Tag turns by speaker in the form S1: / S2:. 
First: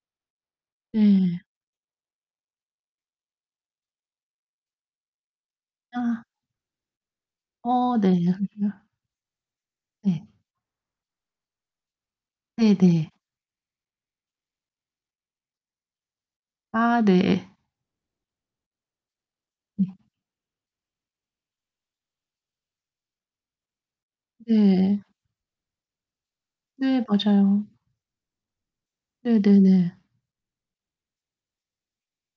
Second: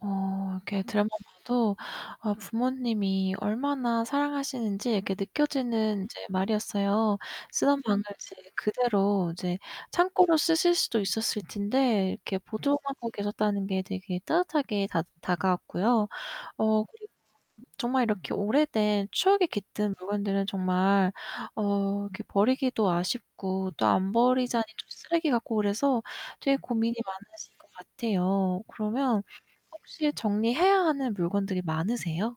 S1: 어. 이렇게 들어만
S2: 네.
S1: 봐도 아 부모님이 얼마나 사랑하시는지 이렇게 느껴지는 이제
S2: 아.
S1: 말이었어요. 쓰던
S2: 어
S1: 방을
S2: 네.
S1: 이제
S2: [unintelligible]
S1: 그대로 이제
S2: 네.
S1: 창고로 쓰실 수도 있었을 텐데 이렇게 보존하고
S2: 네네.
S1: 계셨다는 게 되게 따뜻하게 다 다가왔고요. 어,
S2: 아,
S1: 그리고
S2: 네.
S1: 정말 이렇게 오래된 추억이
S2: 네.
S1: 깃든 물건들은 정말 어 이렇게 버리기도 아쉽고 또 안 버리자니 또
S2: 네.
S1: 쓰레기 같고 그래서 되게 고민이
S2: 네,
S1: 많으실
S2: 맞아요.
S1: 것 같애요. 그러면
S2: 네네네.
S1: 혹시 정리해야 하는 물건들이 많으세요?